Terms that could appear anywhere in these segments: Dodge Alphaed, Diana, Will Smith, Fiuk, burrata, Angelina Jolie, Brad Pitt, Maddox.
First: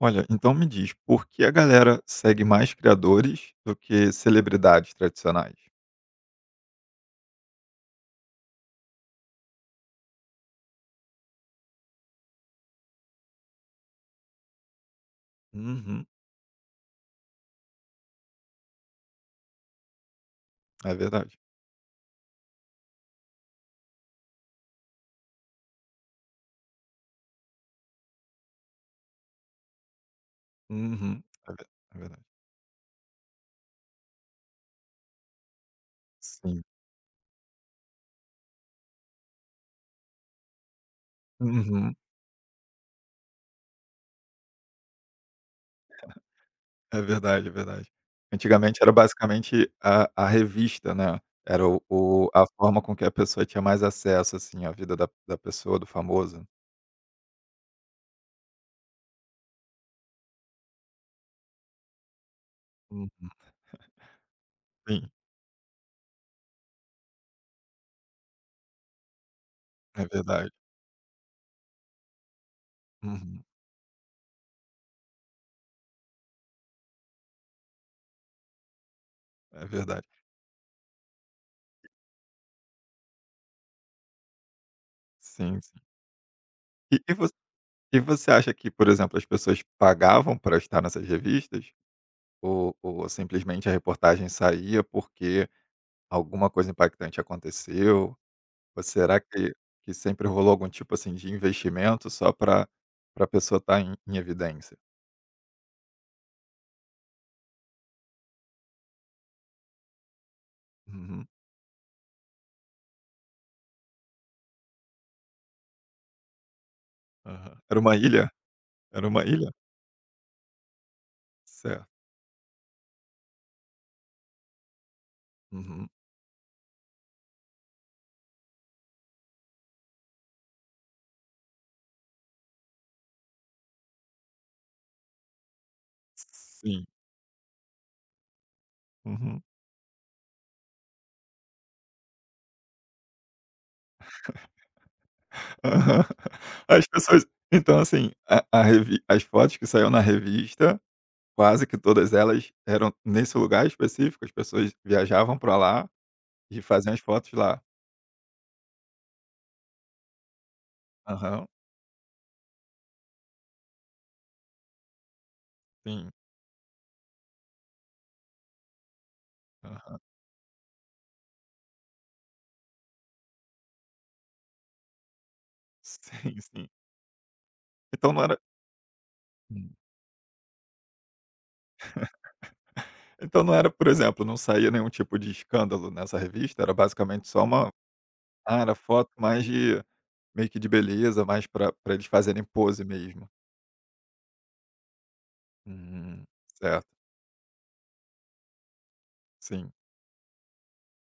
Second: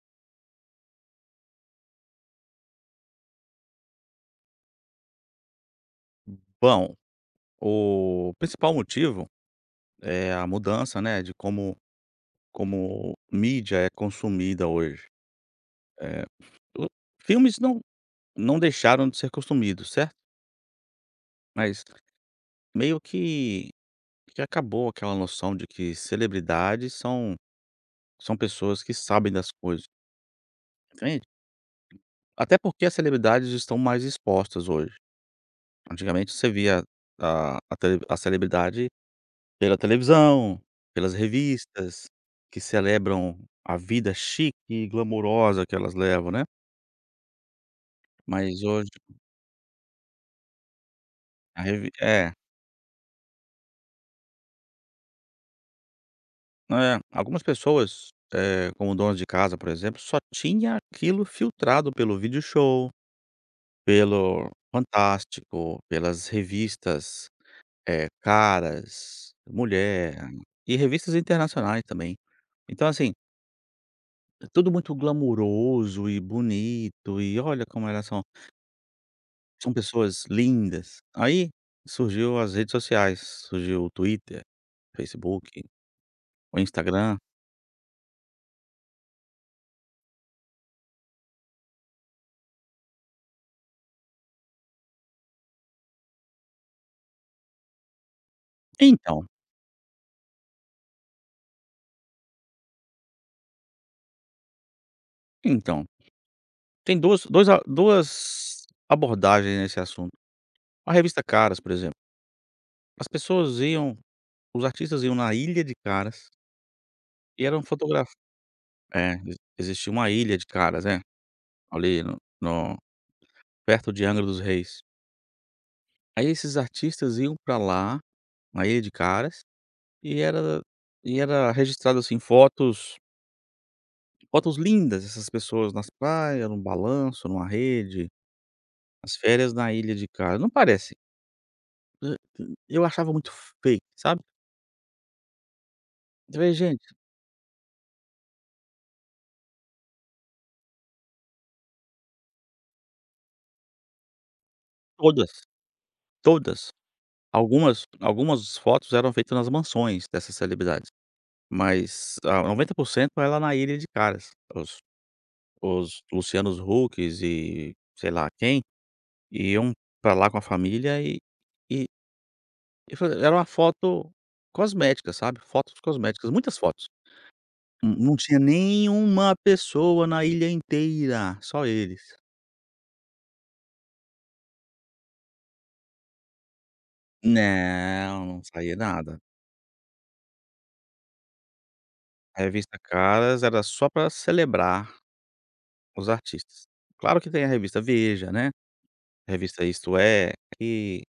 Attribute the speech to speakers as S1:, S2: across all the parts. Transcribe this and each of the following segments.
S1: Olha, então me diz, por que a galera segue mais criadores do que celebridades tradicionais?
S2: Bom, o principal motivo é a mudança, né, de como mídia é consumida hoje.
S1: Uhum,
S2: Eh, o filmes não deixaram de ser consumidos, certo?
S1: é verdade.
S2: Mas meio que acabou aquela noção de que celebridades são pessoas que sabem das coisas,
S1: Uhum,
S2: entende?
S1: é ver é verdade.
S2: Até porque as celebridades estão mais expostas hoje. Antigamente você
S1: Sim.
S2: via a celebridade pela televisão, pelas
S1: Uhum,
S2: revistas, que celebram a vida chique e glamourosa que elas levam, né.
S1: é verdade, é verdade.
S2: Mas
S1: Antigamente
S2: hoje
S1: era basicamente a revista, né,
S2: a
S1: era
S2: revi
S1: o
S2: é,
S1: a forma com que a pessoa tinha mais acesso, assim, à vida da pessoa, do famoso.
S2: é. Algumas pessoas, como donas de casa, por exemplo, só tinha aquilo filtrado pelo Vídeo Show,
S1: Uhum,
S2: pelo
S1: sim,
S2: Fantástico, pelas revistas, Caras,
S1: é
S2: Mulher
S1: verdade.
S2: e revistas internacionais também. Então, assim,
S1: Uhum,
S2: é tudo muito glamouroso e bonito, e olha como elas são.
S1: é
S2: São
S1: verdade.
S2: pessoas lindas. Aí surgiu as redes sociais, surgiu o Twitter, Facebook,
S1: Sim, sim.
S2: o
S1: E e
S2: Instagram.
S1: vo e você acha que, por exemplo, as pessoas pagavam para estar nessas revistas? Ou simplesmente a reportagem saía porque alguma coisa impactante aconteceu? Ou será
S2: Então,
S1: que sempre rolou algum tipo, assim, de investimento só para pra pessoa estar em evidência?
S2: então, tem duas abordagens nesse assunto. A revista
S1: Uhum,
S2: Caras, por exemplo, as pessoas iam os artistas iam na Ilha de Caras e
S1: aham.
S2: eram
S1: Era uma
S2: fotografados.
S1: ilha? Era
S2: É,
S1: uma
S2: ex
S1: ilha?
S2: existia uma Ilha de Caras, né,
S1: Certo.
S2: ali no perto de Angra dos Reis.
S1: Uhum.
S2: Aí esses artistas iam pra lá, na Ilha de Caras, e era registrado, assim, fotos lindas dessas pessoas nas praias, num
S1: Sim.
S2: balanço, numa rede, as
S1: Uhum.
S2: férias na ilha de cara, não parece? E eu achava muito fake, sabe.
S1: Aham.
S2: Eu falei: "Gente,
S1: As pessoas então, assim, a revi as fotos que saíram na revista, quase que todas elas eram nesse lugar específico, as pessoas
S2: todas,
S1: viajavam para lá e
S2: todas".
S1: faziam as fotos lá.
S2: Algumas fotos eram feitas nas mansões dessas celebridades,
S1: Aham.
S2: mas a 90% era lá na Ilha de Caras. Os
S1: Sim.
S2: Lucianos Hucks e sei lá quem, iam
S1: Aham.
S2: pra lá com a família, e e fa era uma foto cosmética, sabe, fotos cosméticas,
S1: Sim,
S2: muitas
S1: sim.
S2: fotos.
S1: Então
S2: Não
S1: não era
S2: tinha nenhuma
S1: Hum.
S2: pessoa na ilha inteira, só eles.
S1: Então não era, por exemplo, não saía nenhum tipo de escândalo nessa revista? Era basicamente só uma
S2: Não, não
S1: ah, era
S2: saía
S1: foto
S2: nada.
S1: mais de meio que de beleza, mais pra eles
S2: A
S1: fazerem
S2: revista
S1: pose mesmo.
S2: Caras era só para celebrar os
S1: Hum,
S2: artistas.
S1: certo.
S2: Claro que tem a revista Veja, né, a revista
S1: Sim.
S2: Isto É, que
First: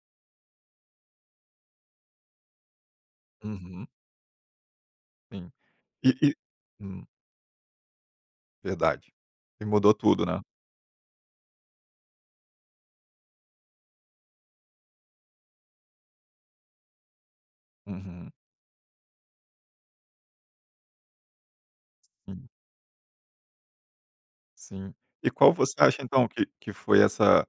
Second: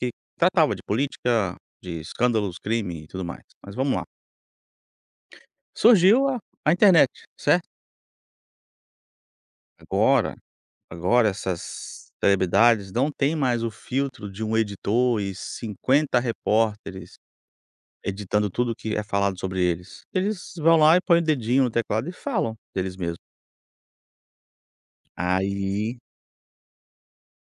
S2: que tratava de política, de escândalos, crime e tudo mais, mas
S1: Uhum,
S2: vamos lá.
S1: sim. E
S2: Surgiu
S1: e
S2: a
S1: hum,
S2: internet, certo?
S1: verdade. E mudou tudo,
S2: Agora
S1: né.
S2: agora essas celebridades não têm mais o filtro de um editor e 50 repórteres
S1: Uhum.
S2: editando tudo que é falado sobre eles. Eles vão lá e põem o dedinho no teclado e
S1: Sim,
S2: falam deles mesmos.
S1: sim. E qual você
S2: Aí
S1: acha então que foi essa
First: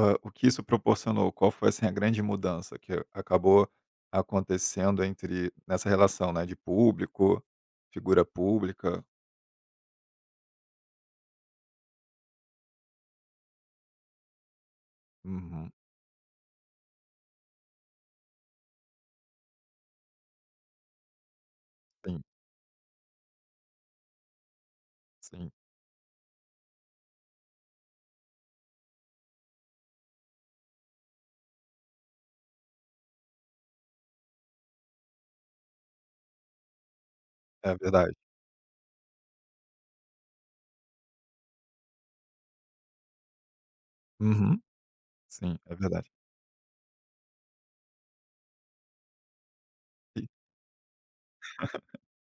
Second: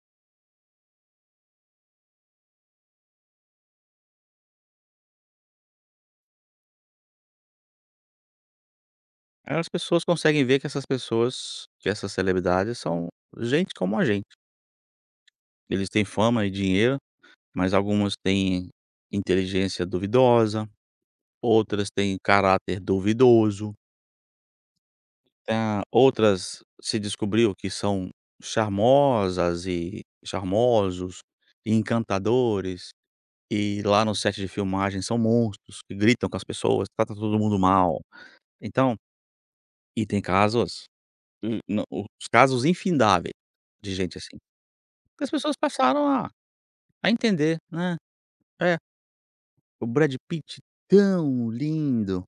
S1: Hã, o que isso proporcionou? Qual foi, assim, a grande mudança que acabou acontecendo entre nessa relação, né, de público, figura pública?
S2: aí as pessoas conseguem ver que essas pessoas, que essas celebridades são gente como a gente.
S1: Uhum.
S2: Eles têm fama e dinheiro, mas algumas têm inteligência duvidosa, outras têm
S1: Sim,
S2: caráter duvidoso,
S1: sim.
S2: outras se descobriu que são charmosas e charmosos e encantadores. E lá no set de filmagem são monstros que gritam com as pessoas, trata todo mundo
S1: É
S2: mal.
S1: verdade.
S2: Então e tem casos não, os casos infindáveis de gente assim,
S1: Uhum.
S2: as pessoas
S1: Sim, é
S2: passaram
S1: verdade.
S2: a entender, né. É, o Brad
S1: E
S2: Pitt tão lindo,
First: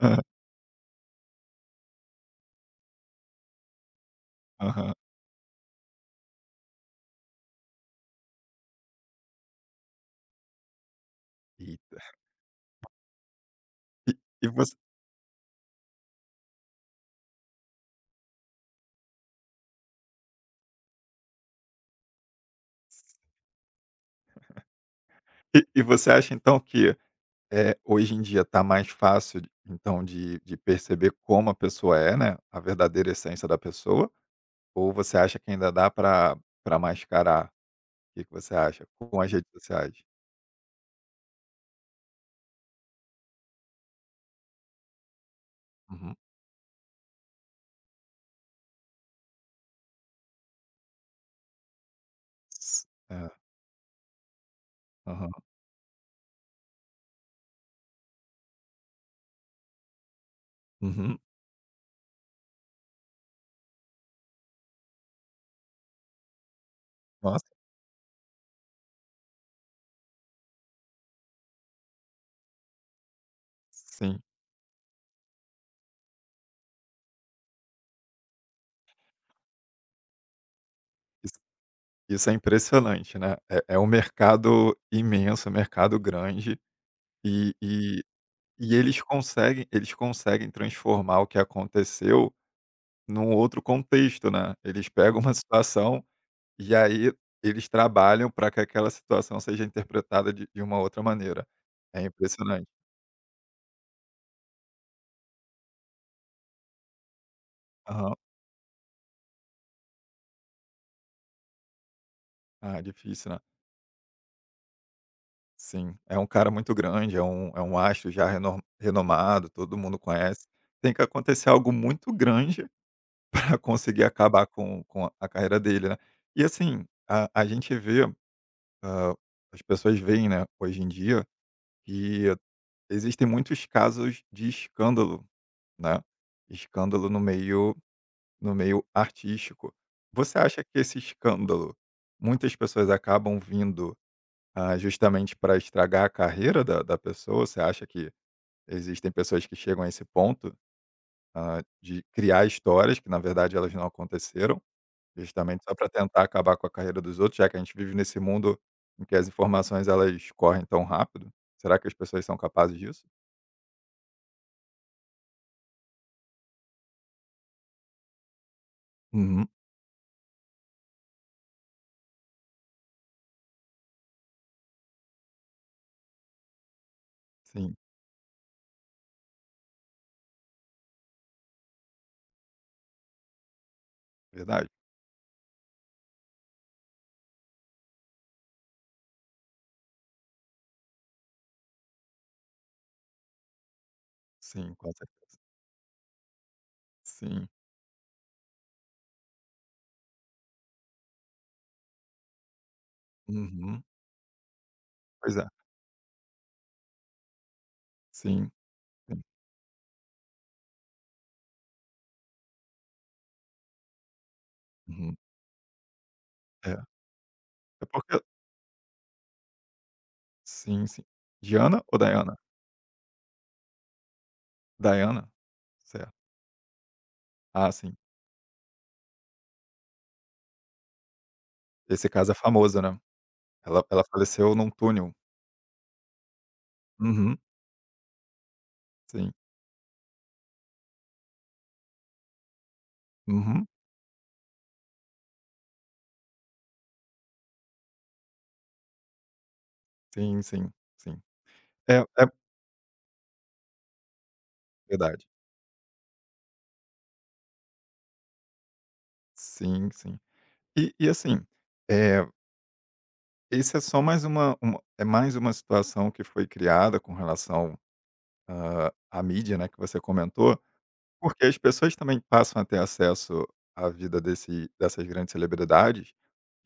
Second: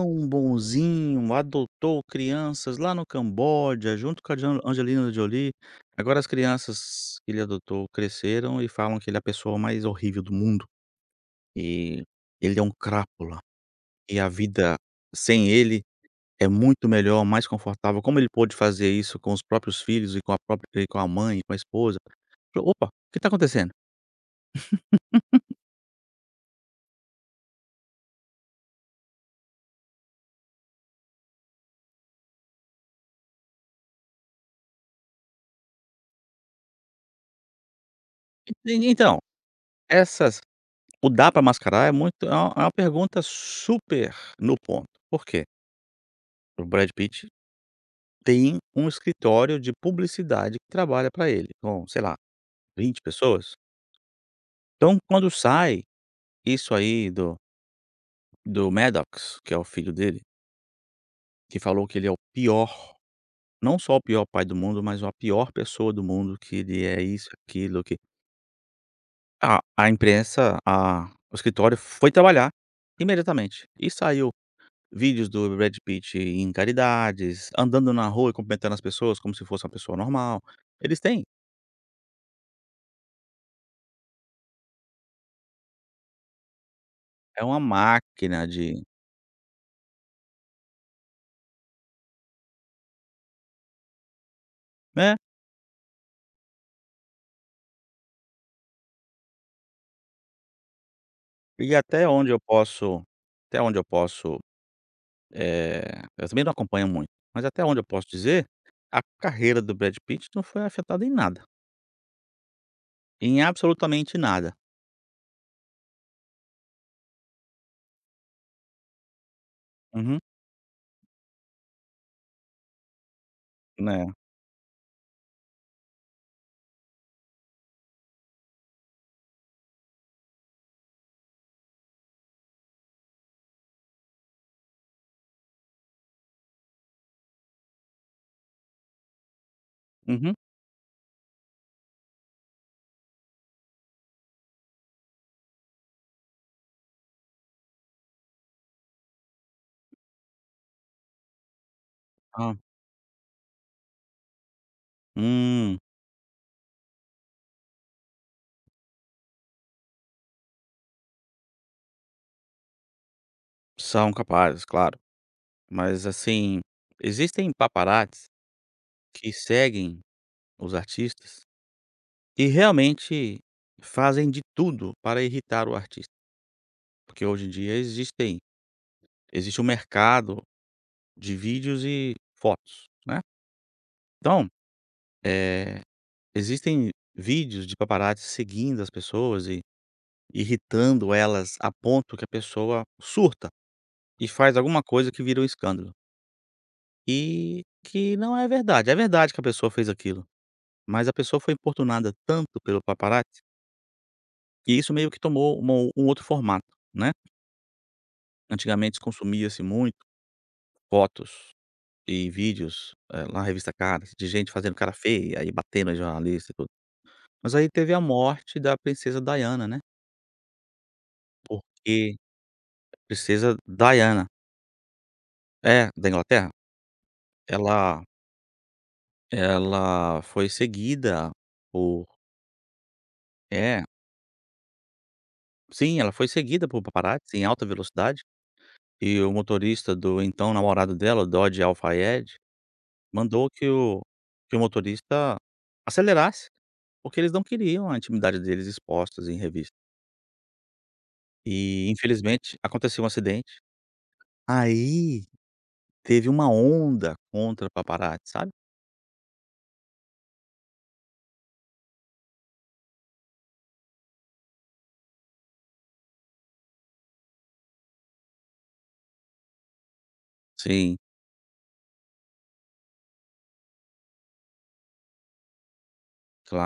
S1: hã,
S2: bonzinho, adotou crianças lá no Camboja junto com a Jan
S1: aham.
S2: Angelina Jolie. Agora as crianças que ele adotou cresceram e falam que ele é a pessoa mais horrível do mundo,
S1: Eita.
S2: e ele é um crápula.
S1: E
S2: E a
S1: e você
S2: vida sem ele é muito melhor, mais confortável. Como ele pôde fazer isso com os próprios filhos e com a própria com a mãe e com a esposa? Falei, "Opa, o que está acontecendo?"
S1: e você acha então que, hoje em dia está mais fácil de então de perceber como a pessoa é, né, a verdadeira essência da pessoa, ou você acha que ainda dá para pra mascarar? Que você
S2: En
S1: acha?
S2: Então,
S1: Com as redes sociais.
S2: essas o "dá para mascarar" é muito, é uma pergunta super no ponto. Por quê?
S1: Uhum.
S2: O Brad Pitt tem um escritório de publicidade que trabalha para ele, com, sei lá,
S1: S
S2: 20
S1: é,
S2: pessoas. Então,
S1: aham.
S2: quando sai isso aí do Maddox, que é o filho dele,
S1: Uhum.
S2: que falou que ele é o pior. Não só o pior pai do mundo, mas a pior pessoa do mundo, que ele é isso,
S1: Nossa,
S2: aquilo, que a imprensa, a o escritório foi trabalhar imediatamente e
S1: sim.
S2: saiu vídeos do Brad Pitt em caridades, andando na rua e cumprimentando as pessoas como se fosse uma pessoa normal. Eles têm,
S1: Isso isso é impressionante, né. É um mercado imenso, um mercado grande
S2: é
S1: e
S2: uma
S1: e
S2: máquina
S1: e
S2: de,
S1: eles conseguem transformar o que aconteceu num outro contexto, né. Eles
S2: né,
S1: pegam uma situação e aí eles trabalham para que aquela situação seja interpretada de uma outra maneira.
S2: e
S1: É
S2: até onde eu
S1: impressionante.
S2: posso, até onde eu posso, eh, eu também não acompanho muito, mas até onde eu posso
S1: Aham.
S2: dizer, a carreira do Brad Pitt não foi afetada em nada,
S1: Ah, difícil, né.
S2: em absolutamente nada.
S1: Sim, é um cara muito grande, é um astro já renomado, todo mundo
S2: Uhum.
S1: conhece. Tem que acontecer algo muito grande para conseguir
S2: Né.
S1: acabar com a carreira dele, né. E assim, a gente vê, hã, as pessoas veem, né, hoje em dia, que existem muitos casos de escândalo, né, escândalo no meio artístico.
S2: Uhum.
S1: Você acha que esse escândalo, muitas pessoas acabam vindo, ah, justamente para estragar a carreira da pessoa? Você acha que existem pessoas que chegam a esse ponto, de criar
S2: Ah.
S1: histórias que na verdade elas não aconteceram, justamente só
S2: Hum.
S1: para tentar acabar com a carreira dos outros, já que a gente vive nesse mundo em que as informações elas correm tão rápido. Será que as pessoas são capazes disso?
S2: São capazes, claro. Mas, assim, existem paparazzis que
S1: Uhum.
S2: seguem os artistas e realmente fazem de tudo para irritar o artista, porque hoje em
S1: Sim,
S2: dia existe um mercado de vídeos e fotos, né. Então,
S1: verdade.
S2: eh, existem vídeos de paparazzis seguindo as pessoas e irritando elas a ponto que a pessoa surta e faz
S1: Sim,
S2: alguma
S1: com
S2: coisa que
S1: certeza.
S2: vira um escândalo.
S1: Sim.
S2: E que não é verdade. É verdade que a pessoa fez aquilo, mas a pessoa foi importunada tanto pelo paparazzi,
S1: Uhum.
S2: que isso meio que
S1: Pois é.
S2: tomou um outro formato, né.
S1: Sim,
S2: Antigamente
S1: sim.
S2: consumia-se muito fotos e vídeos, lá na revista Caras, de gente fazendo cara
S1: Uhum.
S2: feia e batendo em jornalista e tudo.
S1: É.
S2: Mas aí
S1: É
S2: teve a
S1: porque
S2: morte da princesa Diana, né,
S1: sim, sim. Diana ou
S2: porque
S1: Diana?
S2: princesa Diana,
S1: Diana?
S2: é, da
S1: Certo.
S2: Inglaterra.
S1: Ah, sim.
S2: ela Ela foi seguida por,
S1: Esse caso é famoso, né. Ela
S2: é,
S1: ela faleceu num túnel.
S2: sim, ela foi seguida por paparazzi
S1: Uhum.
S2: em alta velocidade. E o
S1: Sim.
S2: motorista do então namorado dela, o Dodge Alphaed, mandou
S1: Uhum.
S2: que o motorista acelerasse, porque eles não queriam a intimidade deles expostas em revista.
S1: Sim, sim, sim.
S2: E
S1: É é
S2: infelizmente aconteceu um acidente. Aí
S1: verdade.
S2: teve uma onda contra paparazzi, sabe.
S1: Sim, sim. E assim, é esse é só mais uma é mais uma situação que foi criada com relação, à mídia, né, que você comentou,
S2: Sim,
S1: porque as pessoas também passam a ter acesso à vida desse dessas grandes celebridades,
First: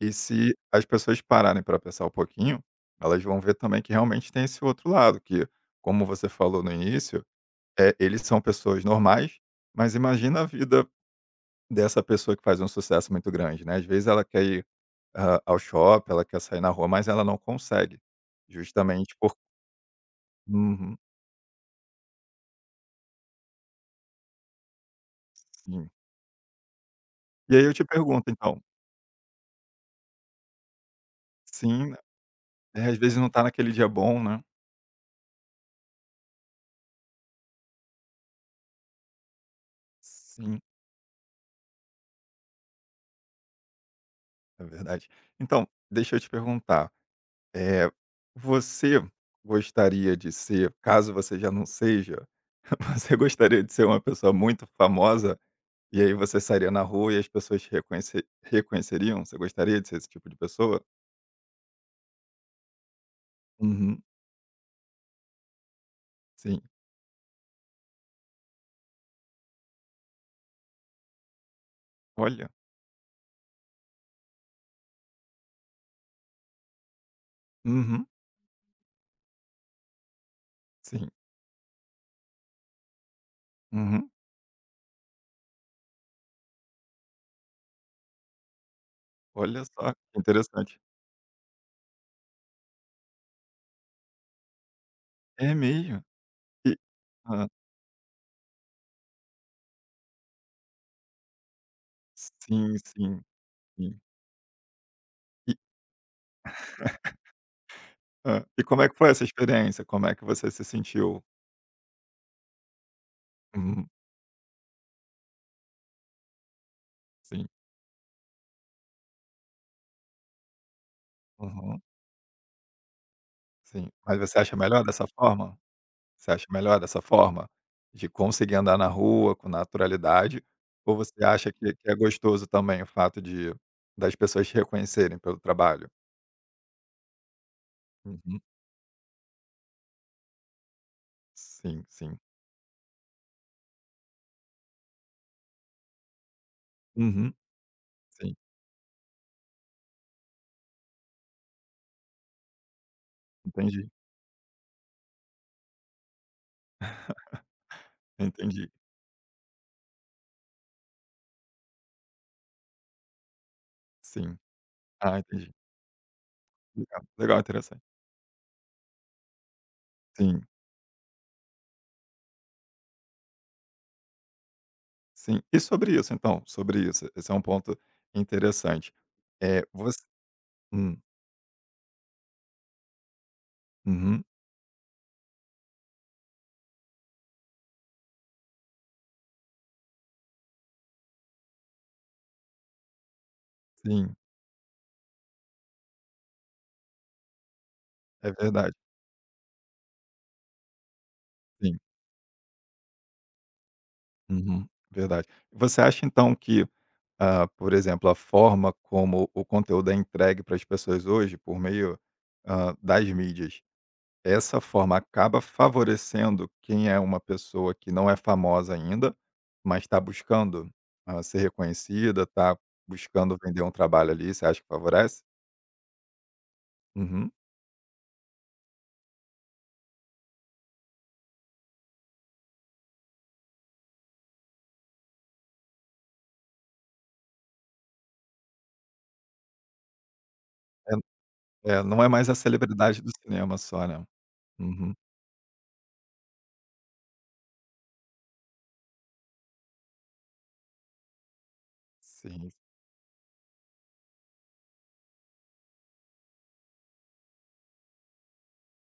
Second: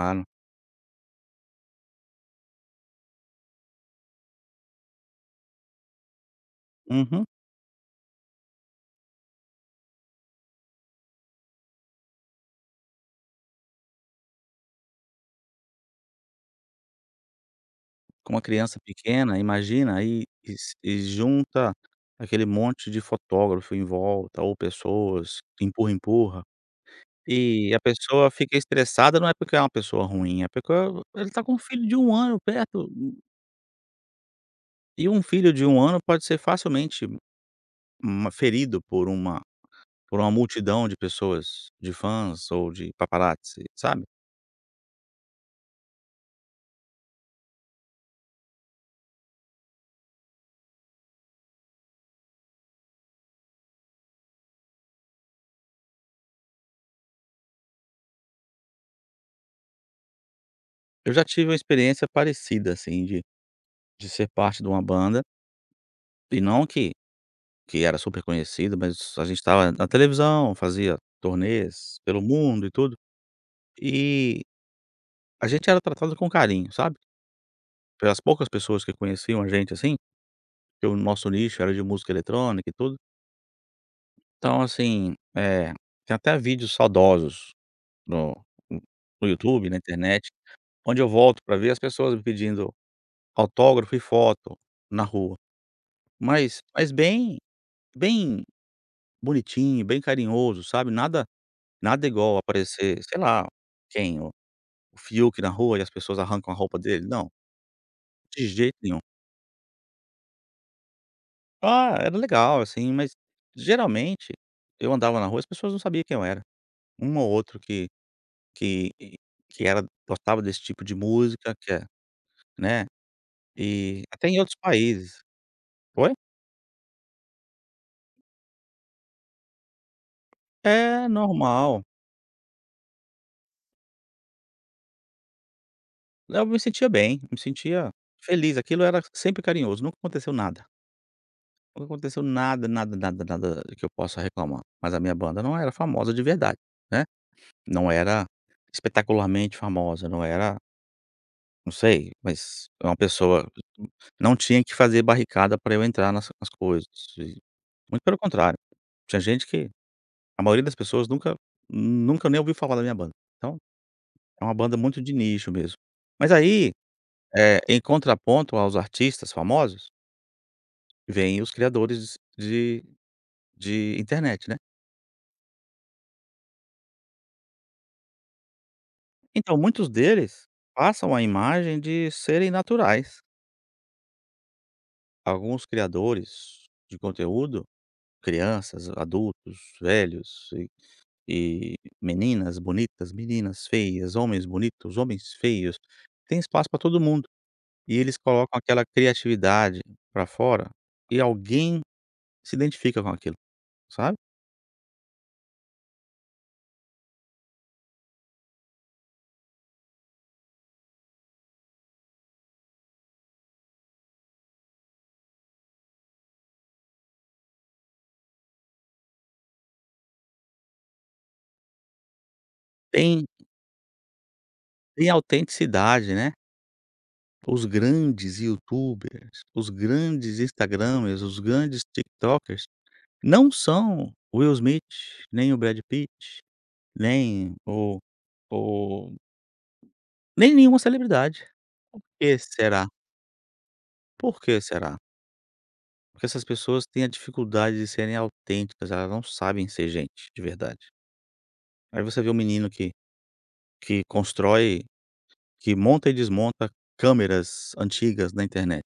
S1: e se as pessoas pararem para pensar um pouquinho, elas vão ver também que realmente tem esse outro lado que, como você falou no início,
S2: Uhum.
S1: é eles são pessoas normais, mas imagina a vida dessa pessoa que faz um sucesso muito grande, né. Às vezes ela quer ir, ao shopping, ela quer sair na rua, mas ela não consegue,
S2: Com uma criança
S1: justamente por
S2: pequena, imagina, aí
S1: uhum,
S2: e junta aquele monte de fotógrafo em volta ou pessoas
S1: sim.
S2: empurra-empurra.
S1: E aí eu
S2: E a
S1: te pergunto
S2: pessoa fica
S1: então
S2: estressada, não é porque é uma pessoa ruim, é porque ele está com um filho
S1: sim,
S2: de 1 ano
S1: é,
S2: perto,
S1: às vezes não está naquele dia bom, né.
S2: e um filho de um ano pode ser facilmente uma ferido por uma
S1: Sim,
S2: multidão de pessoas, de fãs ou de paparazzi, sabe.
S1: é verdade. Então, deixa eu te perguntar, eh, você gostaria de ser, caso você já não seja, você gostaria de ser uma pessoa muito famosa, e aí você sairia na rua e as pessoas te reconheceriam? Você gostaria de ser esse tipo de pessoa?
S2: Eu já tive uma experiência parecida, assim, de
S1: Uhum,
S2: ser parte de uma banda, e
S1: sim.
S2: não que era super conhecida, mas a gente estava na televisão, fazia turnês pelo
S1: Olha.
S2: mundo e tudo, e a gente era tratado com carinho, sabe.
S1: Uhum,
S2: Pelas poucas pessoas que conheciam a gente, assim, que o
S1: sim.
S2: nosso nicho era de música eletrônica e tudo.
S1: Uhum.
S2: Então, assim, tem até vídeos saudosos no hum, no
S1: Olha
S2: YouTube, na
S1: só, que
S2: internet,
S1: interessante.
S2: onde eu volto para ver as pessoas me pedindo autógrafo e foto na rua.
S1: É mesmo?
S2: Mas
S1: E
S2: mas bem
S1: hã.
S2: bem bonitinho, bem carinhoso, sabe, nada igual
S1: Sim,
S2: aparecer, sei
S1: sim,
S2: lá,
S1: sim.
S2: quem, o Fiuk na
S1: E
S2: rua e as pessoas arrancam a roupa dele, não,
S1: hã.
S2: de
S1: E
S2: jeito
S1: como é que
S2: nenhum.
S1: foi essa experiência? Como é que você se sentiu?
S2: Ah, era legal, assim, mas
S1: Uhum,
S2: geralmente eu andava na rua, e as pessoas não sabiam quem eu era, um ou
S1: sim.
S2: outro Que que era gostava desse tipo de música, que
S1: Uhum,
S2: é né,
S1: sim.
S2: e
S1: Mas
S2: até em
S1: você acha
S2: outros
S1: melhor dessa
S2: países.
S1: forma?
S2: Oi?
S1: Você acha melhor dessa forma? De conseguir andar na rua com naturalidade? Ou
S2: É
S1: você acha
S2: normal.
S1: que é gostoso também o fato de das pessoas te reconhecerem pelo trabalho?
S2: Eu me sentia bem, me sentia
S1: Uhum.
S2: feliz, aquilo era sempre carinhoso, nunca aconteceu nada.
S1: Sim,
S2: Nunca
S1: sim.
S2: aconteceu nada, nada, nada, nada que eu possa reclamar, mas a minha banda não era famosa de verdade, né,
S1: Uhum,
S2: não era
S1: sim.
S2: espetacularmente famosa, não era, não sei, mas é uma pessoa,
S1: Entendi,
S2: não tinha que fazer barricada para eu entrar nas coisas, e muito pelo contrário.
S1: entendi.
S2: Tinha gente que A maioria das pessoas nunca nem ouviu falar da minha banda. Então,
S1: Sim.
S2: é uma banda muito de
S1: Ah,
S2: nicho
S1: entendi.
S2: mesmo. Mas aí,
S1: Legal, legal,
S2: em
S1: interessante.
S2: contraponto aos artistas famosos,
S1: Sim,
S2: vêm os criadores de internet, né.
S1: sim. E sobre isso então, sobre isso, esse é um ponto interessante.
S2: Então,
S1: É,
S2: muitos
S1: você
S2: deles
S1: hum,
S2: passam a imagem de serem naturais.
S1: uhum,
S2: Alguns criadores de conteúdo, crianças, adultos, velhos e meninas bonitas, meninas
S1: sim,
S2: feias, homens bonitos, homens feios, tem espaço para todo mundo. E eles
S1: é
S2: colocam
S1: verdade,
S2: aquela criatividade pra fora, e
S1: sim,
S2: alguém se identifica com aquilo, sabe.
S1: uhum, verdade. Você acha então que, ah, por exemplo, a forma como o conteúdo é entregue para as pessoas hoje por meio, das mídias. Essa forma acaba favorecendo quem é uma pessoa que não é famosa ainda, mas está buscando, ser reconhecida, está
S2: Tem
S1: buscando vender um trabalho ali, você acha que
S2: tem
S1: favorece?
S2: autenticidade, né.
S1: Uhum.
S2: Os grandes youtubers, os grandes instagramers, os grandes tiktokers não são o Will Smith, nem o Brad Pitt, nem o o nem nenhuma
S1: É
S2: celebridade.
S1: é, não
S2: Por
S1: é mais a
S2: que será?
S1: celebridade do cinema só, né.
S2: Por que
S1: Uhum.
S2: será? Porque essas pessoas têm a dificuldade de serem autênticas, elas não sabem ser gente de verdade. Aí você vê um
S1: Sim.
S2: menino que constrói, que monta e desmonta câmeras antigas na internet.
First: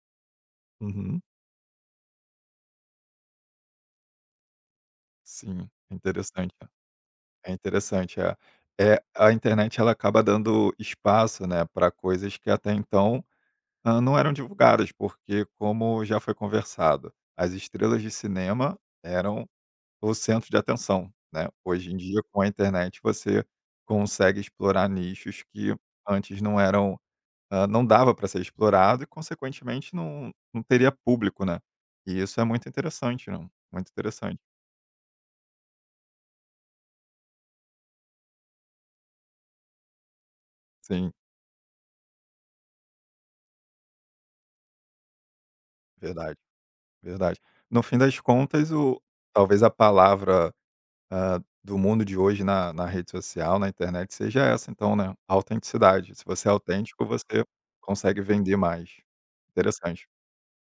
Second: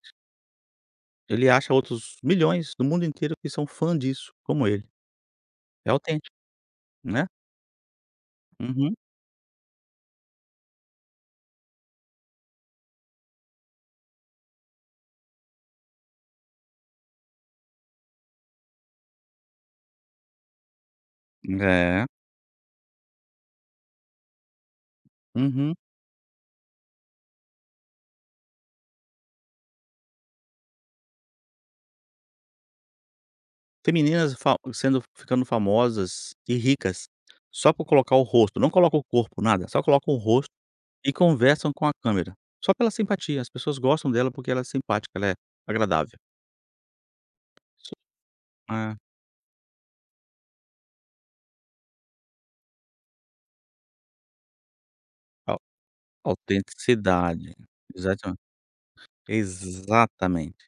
S1: Uhum.
S2: Ele acha outros milhões do mundo inteiro que são fã disso, como ele.
S1: Sim,
S2: É
S1: é
S2: autêntico,
S1: interessante,
S2: né.
S1: é interessante, é.
S2: Uhum.
S1: A internet ela acaba dando espaço, né, para coisas que até então não eram divulgadas, porque como já foi conversado, as estrelas de cinema eram o centro de atenção, né. Hoje em
S2: É.
S1: dia, com a internet, você consegue explorar nichos
S2: Uhum.
S1: que antes não eram não dava para ser explorado e, consequentemente, não teria público, né. E isso é muito interessante, não, muito
S2: Tem meninas
S1: interessante.
S2: fa sendo ficando famosas e ricas só por colocar o rosto, não coloca o corpo, nada, só coloca o rosto
S1: Sim,
S2: e conversam com a câmera, só pela simpatia. As pessoas gostam dela porque ela é simpática, ela é agradável.
S1: verdade, verdade. No
S2: Isso
S1: fim das contas,
S2: é
S1: o talvez a palavra ah, do mundo de hoje na rede social, na internet, seja essa então, né, a
S2: au
S1: autenticidade. Se você é autêntico, você
S2: autenticidade.
S1: consegue
S2: Exatamente.
S1: vender mais. Interessante.
S2: Exatamente.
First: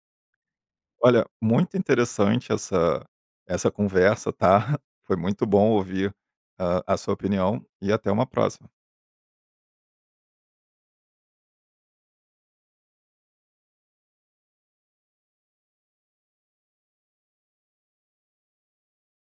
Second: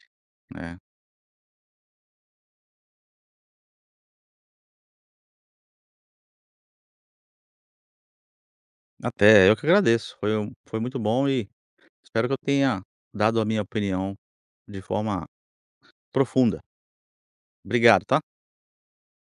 S2: É.
S1: Olha, muito interessante essa conversa, tá. Foi muito bom ouvir, a sua opinião e até uma próxima.
S2: Até, eu que agradeço. Foi muito bom, e espero que eu tenha dado a minha opinião de forma profunda. Obrigado, tá?